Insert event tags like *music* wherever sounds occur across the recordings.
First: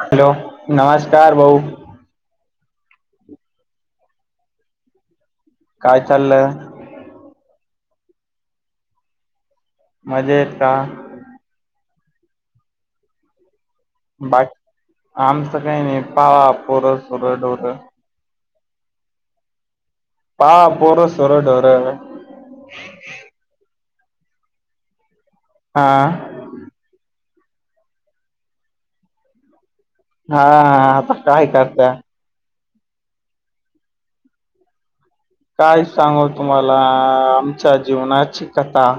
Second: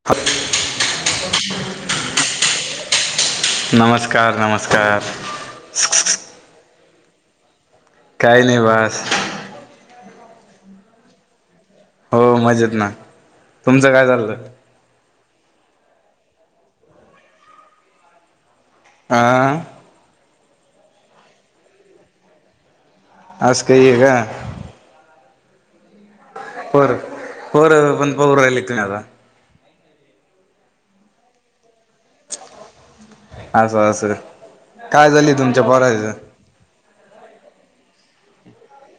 Hello नमस्कार भाऊ. नमस्कार नमस्कार. काय चाललं? काही नाही बस. मजेत का. हो मजेत ना. तुमचं काय. चाललं बाकी आमचं काही नाही पावा पोरं-सोरं-डोरं. आ. हा पोरं, सोरं, डोरं. आज काय वेगळं. हां. बरं बरं पोर पाव राहिले की आता. हा आता काय करताय? असं असं काय झाली. तुमच्या काय पोराचं सांगू तुम्हांला आमच्या जीवनाची कथा.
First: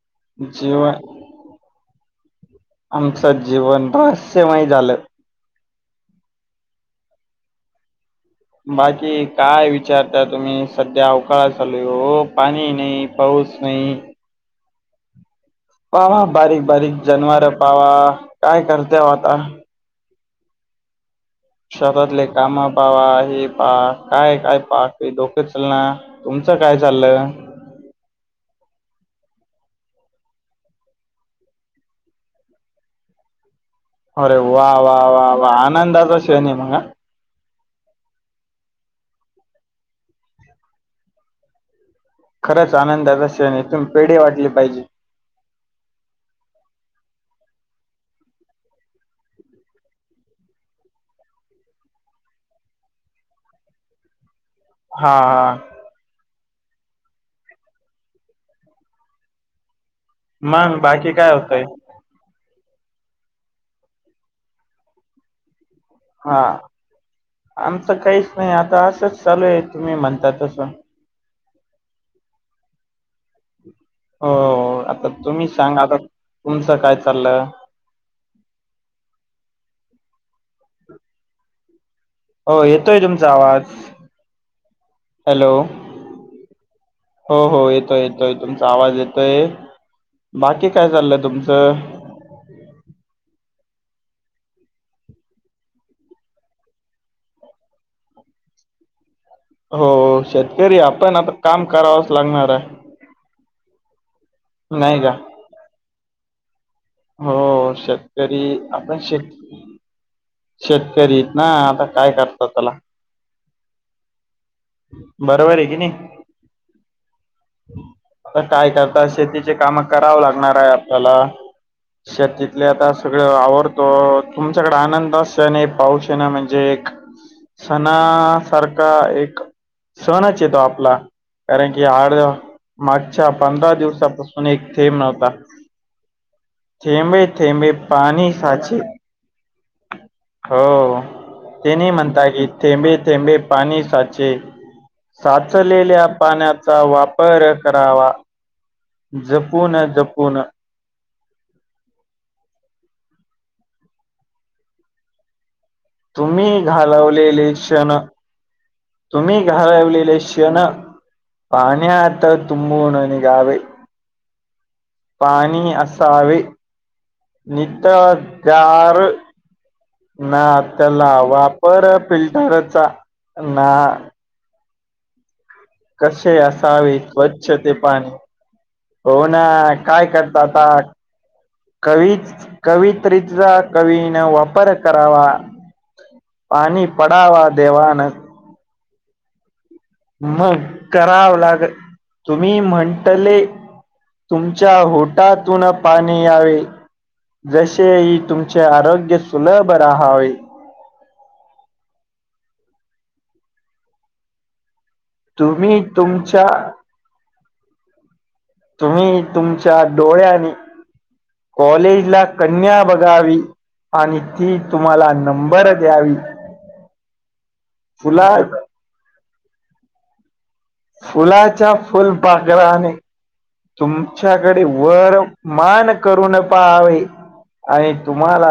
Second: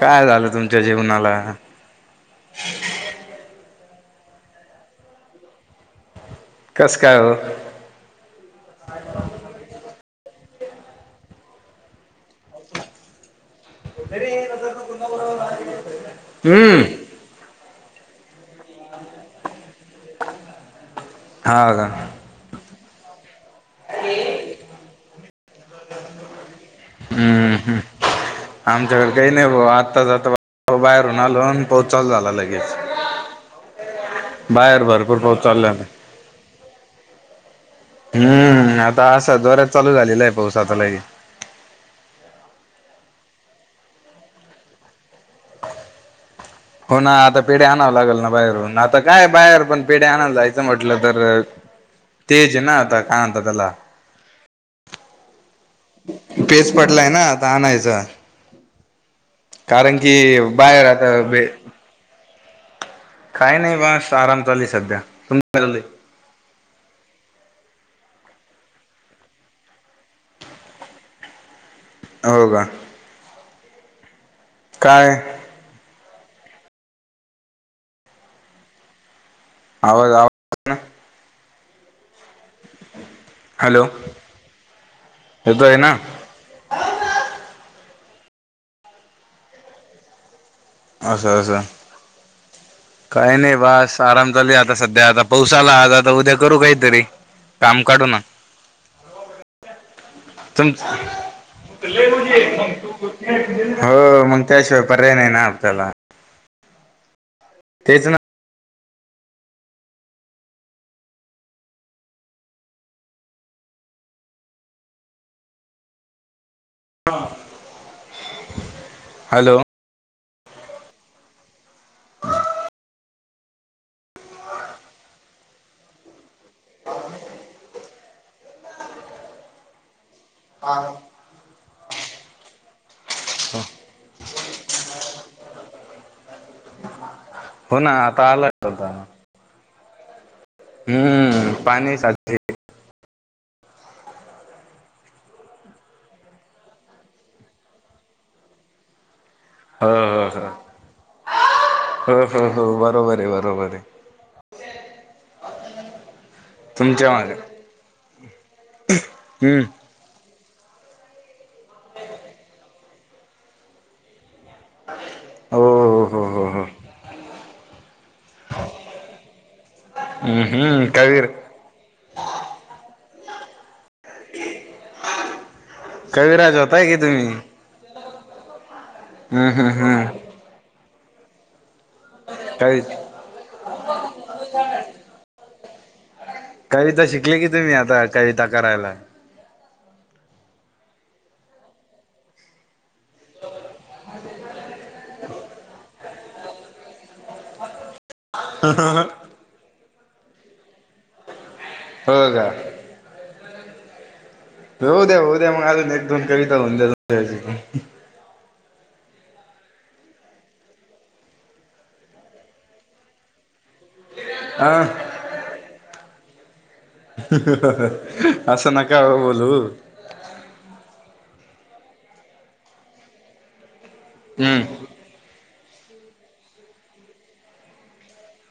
काय झालं तुमच्या जीवन जीवनाला? आमचं जीवन रहस्यमय झालं. कस काय ओ. बाकी काय विचारता तुम्ही सध्या अवकाळा चालू पाणी नाही. पाऊस नाही. तरीर पुन्हा ब *unintelligible* पावा बारीक बारीक जनवर पावा काय करतेव आता. हा का शेतातले कामा पावा हे पा काय काय पा डोके चल ना. तुमचं काय चाललंय. आमच्याकडं काही नाही भा आताच आता बाहेरून आलो आणि पाऊस चालू झाला लगेच. अरे वा बाहेर वा भरपूर वा पाऊस वा चालला आनंदाचा श्रण ये मगं हा. हम्म आता असा जोऱ्यात चालू झालेला आहे पाऊस आता लगेच. खरंच आनंदाचा श्रेण ये तुम्ही पेढे वाटले पाहिजे. हो ना आता पिढ्या आणावं लागेल ना बाहेरून आता काय बाहेर पण पेढे आणायला जायचं म्हटलं तर तेज ना आता काय म्हणता त्याला. हा हा हा. पेच पटलाय ना आता आणायचा. कारण की मग बाहेर आता बाकी काय ते होतंय काही नाही बस आराम चाली सध्या तुम काय चाललंय. हा आमचं काहीच नाही आता असंच चालू आहे तुम्ही म्हणता तसं. हो का. हो आता काय तुम्ही सांगा आता तुमचं काय चाललं. आवर आ हो येतोय तुमचा आवाज हॅलो हॅलो. येतोय ना हो हो येतोय येतोय तुमचा आवाज येतोय बाकी काय चाललंय असं असं तुमचं? काही नाही बस आराम चालू आहे आता सध्या आता पाऊस आला आता आता उद्या करू काहीतरी. काम काढू ना. हो तुम शेतकरी आपण आता काम करावच लागणार आहे. हो मग त्याशिवाय पर्याय नाही ना आपल्याला हो तेच ना शेतकरी आपण शेत शेतकरी ना आता काय करतात त्याला. बरोबर आहे की नाही. आता काय करतात शेतीचे हॅलो काम करावं लागणार आहे आपल्याला शेतीतले आता सगळं आवडतो तुमच्याकडे आनंद अस आणि पाऊश येन म्हणजे एक सणासारखा एक सणच ये तो आपला. कारण की आड मागच्या पंधरा दिवसापासून एक थेंब नव्हता थेंबे थेंबे हो ना आता पाणी आला साचे. होता हो हम्म तेने पाणी म्हणता साचले की थेंबे थेंबे पाणी साचे साचलेल्या पाण्याचा वापर करावा जपून जपूून. *unintelligible* ह ह ह बरोबर आहे बरोबर आहे. तुम्ही तुमच्या मागे घालवलेले क्षण तुम्ही हम्म घालवलेले क्षण क्षण पाण्यात तुंबून निघावे. हो पाणी हो हो असावे हो हो नित चार हम्म हम्म नातं कवीर लावा पर फिल्टरचा ना कसे कविराज होताय की असावे तुम्ही स्वच्छ ते पाणी होना हम्म हम्म काय कर हम्म आता कवी कवी कवित्रीचा कवीन वापर करावा पाणी पडावा देवान त करायला. मग करावं लाग तुम्ही म्हणटले तुमच्या होटातून पाणी यावे जशे तुमचे आरोग्य सुलभ राहावे. हो का. होऊ द्या होऊ द्या मग तुम्ही अजून एक दोन तुमच्या कविता होऊन द्या तुमच्या तुम्ही तुमच्या डोळ्यानी कॉलेजला कन्या बघावी आणि ती अ तुम्हाला नंबर द्यावी. फुला असं नका हो बोलू. फुलाच्या फुलपाखराने हम्म तुमच्याकडे वर मान करून पहावे आणि तुम्हाला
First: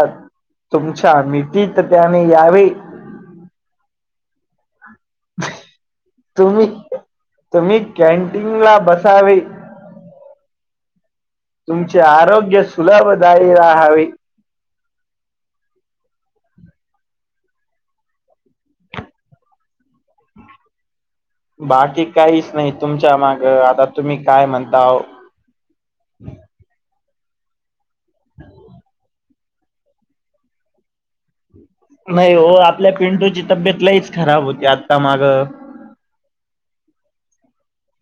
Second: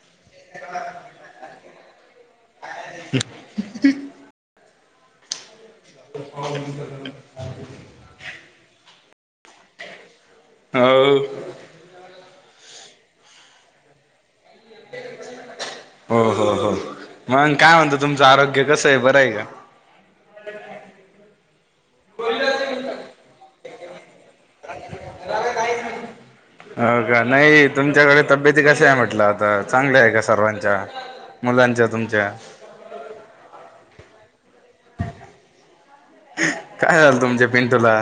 तुमच्या मिठीत त्याने यावे. *unintelligible* तुम्ही तुम्ही कॅन्टीन ला बसावे हो! तुमचे आरोग्य सुलभदायी राहावे. हो हो हो! मग काय म्हणतो तुमचं आरोग्य कसं हाय बरं हाय का? ह ह *unintelligible* बाकी काहीच नाही तुमच्या माग आता तुम्ही काय म्हणताव. हो का नाही तुमच्याकडे तब्येती कशा आहे म्हटलं आता चांगल्या आहे का सर्वांच्या? मुलांच्या तुमच्या नाही ओ आपल्या पिंटूची तब्येत लयीच खराब होती आता माग. काय झालं तुमच्या पिंटूला?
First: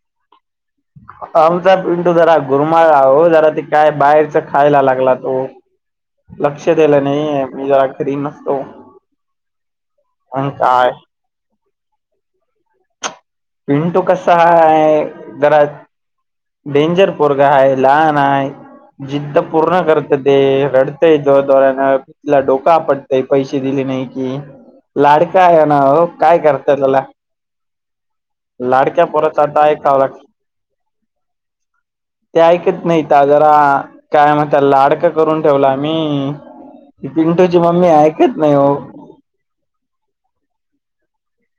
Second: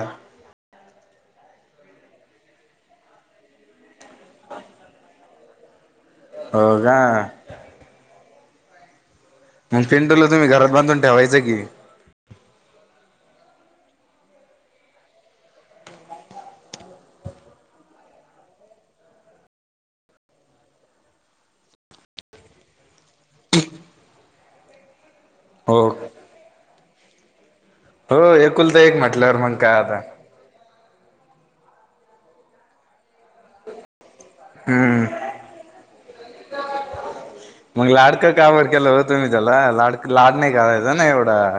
आमचा पिंटू जरा गुरमाळला ओ जरा ते काय बाहेरचा खायला लागला तो. हो लक्ष द्याल का नाही मी जरा घरी नसतो. मग पिंटूला तुम्ही आणि घरात काय बांधून ठेवायचं की. पिंटू कसा हाय जरा डेंजर पोरग हाय लहान हाय. जिद्द पूर्ण करत ते रडतय जोर जोऱ्यान तिला डोक आपटतय पैसे दिले नाही की लाडका आहे ना हो काय करताय त्यला. हो एकुलता एक लाडक्या म्हटल्यावर पोरांचं मग आता काय ऐकावं लागत. ते ऐकत नाही त्या जरा काय म्हणत्यात हम्म लाडकं करून ठेवल आम्ही पिंटूची मम्मी मग लाडकं ऐकत नाही कावर ओ. केलं हो तुम्ही त्याला लाड लाड नाही करायचं ना एवढा.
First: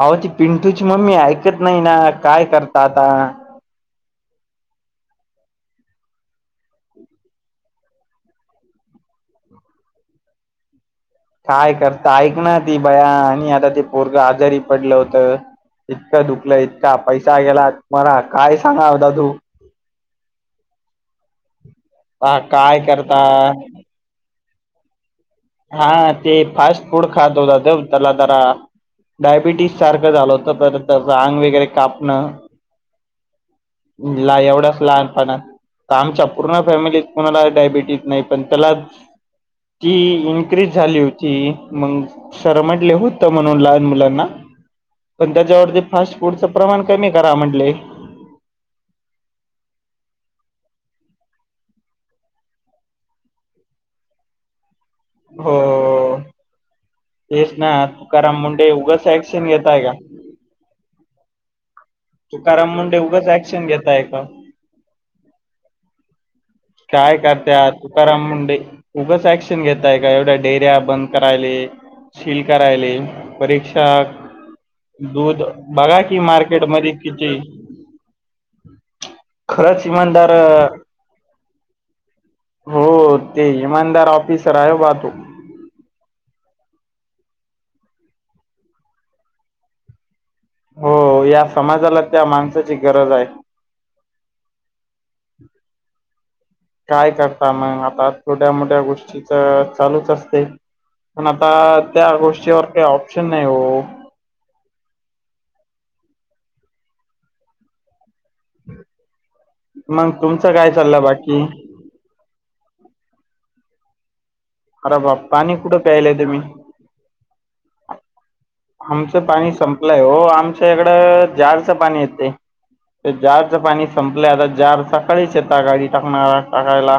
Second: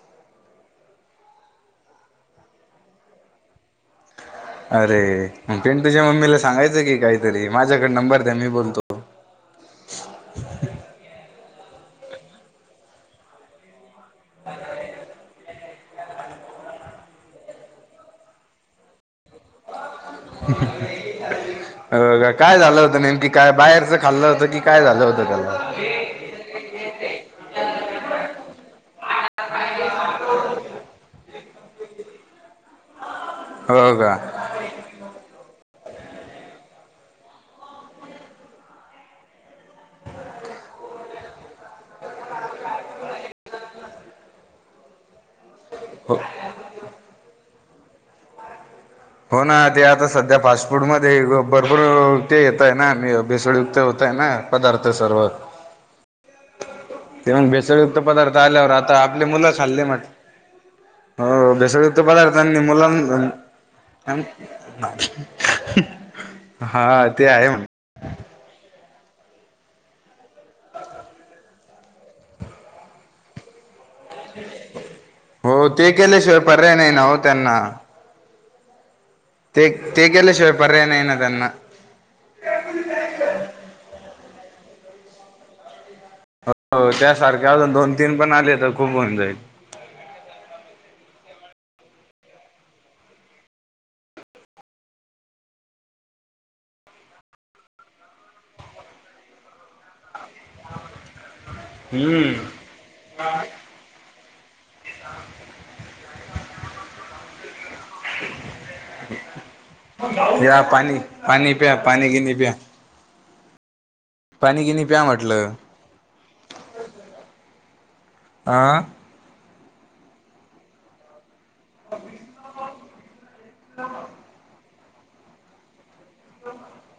अहो ती पिंटूची मम्मी ऐकत नाही ना काय करता आता. अरे मग पिंटूच्या मम्मीला सांगायचं की काहीतरी माझ्याकडे नंबर द्या मी बोलतो. काय करता ऐक ना ती बया आणि आता ते पोरगं आजारी पडलं होत. इतकं दुखलं इतका पैसा गेला तुम्हाला काय सांगाव दादू. अ हा काय झालं होत करता नेमकी काय बाहेरच खाल्लं होत की काय झालं होतं त्यला. हा! ते फास्ट फूड खात होता तो त्यला जरा डायबिटीस सारखं झालं होतं परत अंग वगैरे कापणं. हो का ला एवढाच लहानपणा आमच्या पूर्ण फॅमिलीत कोणाला डायबिटीस नाही पण त्यलाच ती इनक्रीज झाली होती मग. शरमटले होत म्हणून लहान मुलांना पण त्याच्यावरती हो फास्ट फूडचं प्रमाण कमी करा म्हण्टले. हो ना ते आता सध्या फास्टफूडमध्ये भरपूर ते येतय ना भेसळयुक्त होतय ना. पदार्थ सर्व हो! ते मग तेच ना भेसळयुक्त तुकाराम पदार्थ मुंडे आल्यावर आता उगच आपले ऍक्शन मुलं घेताय खाल्ले का ना हो भेसळयुक् इतर पदार्थांनी तुकाराम मुंडे उगच ऍक्शन घेताय मुलांना का काय करत्यात तुकाराम मुंडे उगच ऍक्शन घेताय का एवढ्या डेअऱ्या बंद करायले, सील करायले, परीक्षा दूध हो ते बघा कि केल्याशिवाय मार्केट पर्याय नाही मध्ये ना हो किती. त्यांना *inaudible* ते ते इमानदार केल्या शिवाय अं, पर्याय नाही ना त्यांना हो ते इमानदार ऑफिसर आहे बा तो हो त्यासारख्या अजून दोन तीन पण आले तर खूप होऊन जाईल. हो या समाजाला त्या माणसाची गरज आहे. हम *inaudible* काय करता मग आता छोट्या मोठ्या गोष्टीच चालूच असते. पण आता त्या हम्म गोष्टीवर काही ऑप्शन नाही ओ मग *inaudible* तुमचं घ्या काय पाणी चाललं बाकी? पाणी प्या पाणी बिनी प्या पाणी गिनी अर प्या बा म्हटलं पाणी कुठं प्यायलाय तुम्ही. हा आमचं पाणी संपलंय ओ आमच्या इकडं जारचं पाणी येत जार पाणी संपलं आता जार सकाळीच येत गाडी टाकणारा टाकायला.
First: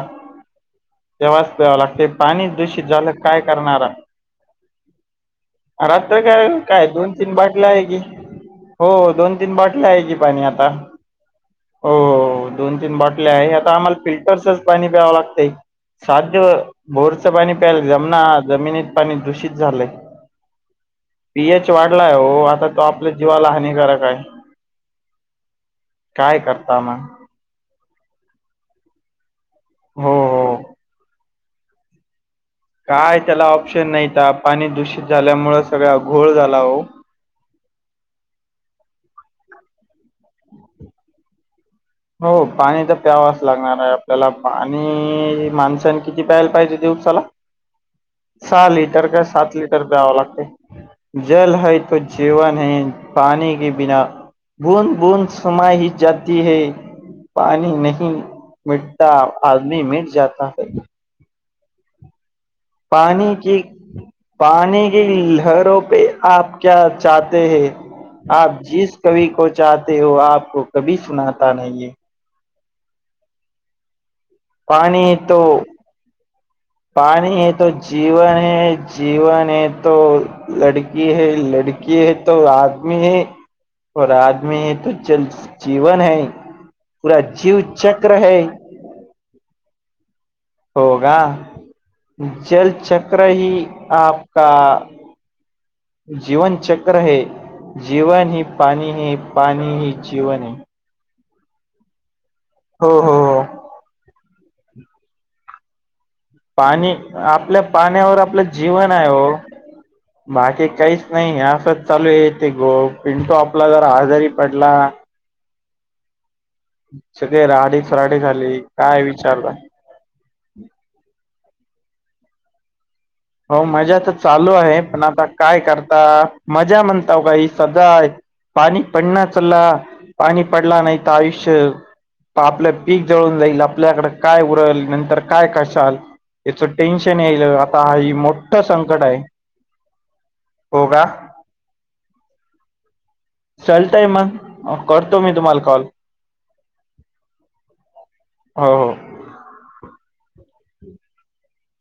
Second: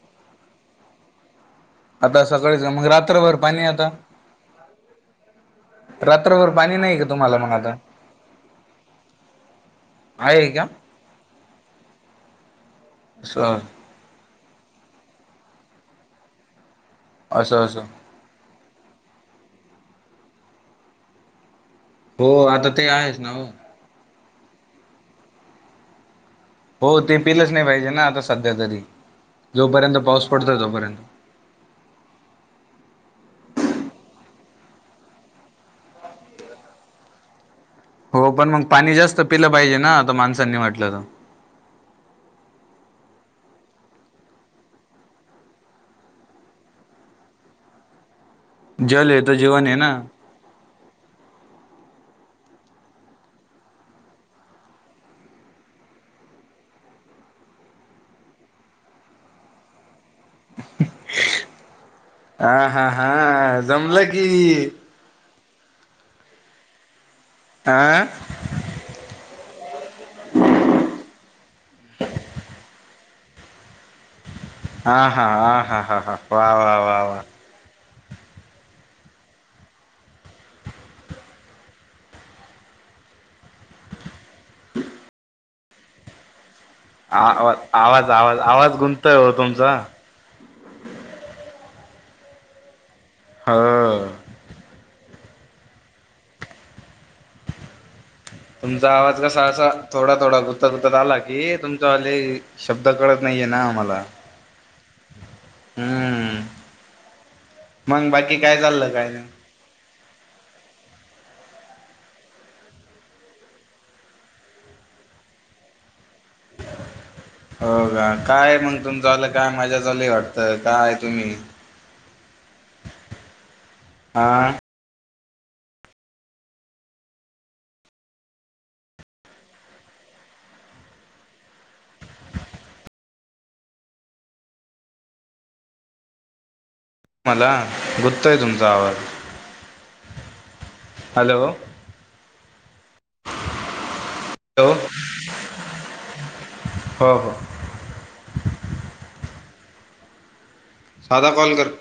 तेव्हाच प्यावा लागते आता पाणी सकाळीच दूषित मग झालं रात्रभर काय पाणी करणारा आता राता रात्रभर *unintelligible* पाणी काय नाही का दोन तीन तुम्हाला मग बाटल आता आहे की हो दोन तीन बाटल्या आहे की पाणी आता. हो दोन तीन बाटल्या आहे असं आता आम्हाला फिल्टरच पाणी प्यावं लागतंय साध्य बोरचं पाणी असं प्यायला असं जमना जमिनीत पाणी दूषित झालंय. पीएच वाढलाय ओ हो आता तो ते आपल्या आहेच ना हो जीवाला हानिकारक आहे. काय करत हो ते पिलंच नाही पाहिजे ना आता सध्या तरी जोपर्यंत हो पाऊस हो पडतो तोपर्यंत. काय त्याला ऑप्शन नाहीता पाणी दूषित झाल्यामुळे सगळा घोळ झाला हो हो पण मग पाणी जास्त पिलं पाहिजे ना आता माणसांनी म्हटलं तर हो पाणी तर प्यावाच लागणार आहे आपल्याला पाणी माणसांनी किती प्यायला पाहिजे दिवसाला सहा तर लिटर जल हे का तर सात जीवन आहे लिटर ना प्याव लागते. जल है तो जीवन है पाणी के बिना बुद बुद समाही जाती है. पाणी नाही मिटता आदमी मिट जात है. हा हा हा पानी की जमलं की पानी की लहरों पे आप क्या चहते है हा आप जिस कवी को चहते हो आपको कभी सुनाता नाहीे हा हा हा हा हा हा वा वा. वा वा पाणी हे तो जीवन है जीवन है तो लडकी है लडकी है तो आदमी है और आदमी हे तो जल जीवन है. पूरा आवा जीव आवाज चक्र आवाज है आवाज घुमतोय ओ तुमचा. हो का जलचक्र ही हो आपका जीवन चक्र है जीवन ही पाणी तुमचा है पाणी ही जीवन है. झाला कि तुमचा वाले शब्द हो हो कळत हो नाहीये ना आम्हाला हम्म पाणी आपल्या मग पाण्यावर बाकी आपलं काय जीवन चाललं आहे काय नाही ओ. बाकी काहीच नाही असंच चालू येते गो पिंटो आपला जर आजारी पडला. सगळे हो राडे का राडे झाले काय मग तुमच चालं काय विचारता मजा चाललय वाटतं. काय तुम्ही हो मजा तर हा चालू आहे पण आता काय करता मजा म्हणता काही सजा आहे पाणी पडला चला पाणी पडला नाही तर आयुष्य आपलं पीक जळून जाईल आपल्याकडे काय उरल नंतर काय खाशाल. इ‍थ टेन्शन याल आता आ घुमतोय तुमचा आवाज हो का हॅलो चालतय मग करतो मी तुम्हाला कॉल. हो हो हो हो साधा कॉल कर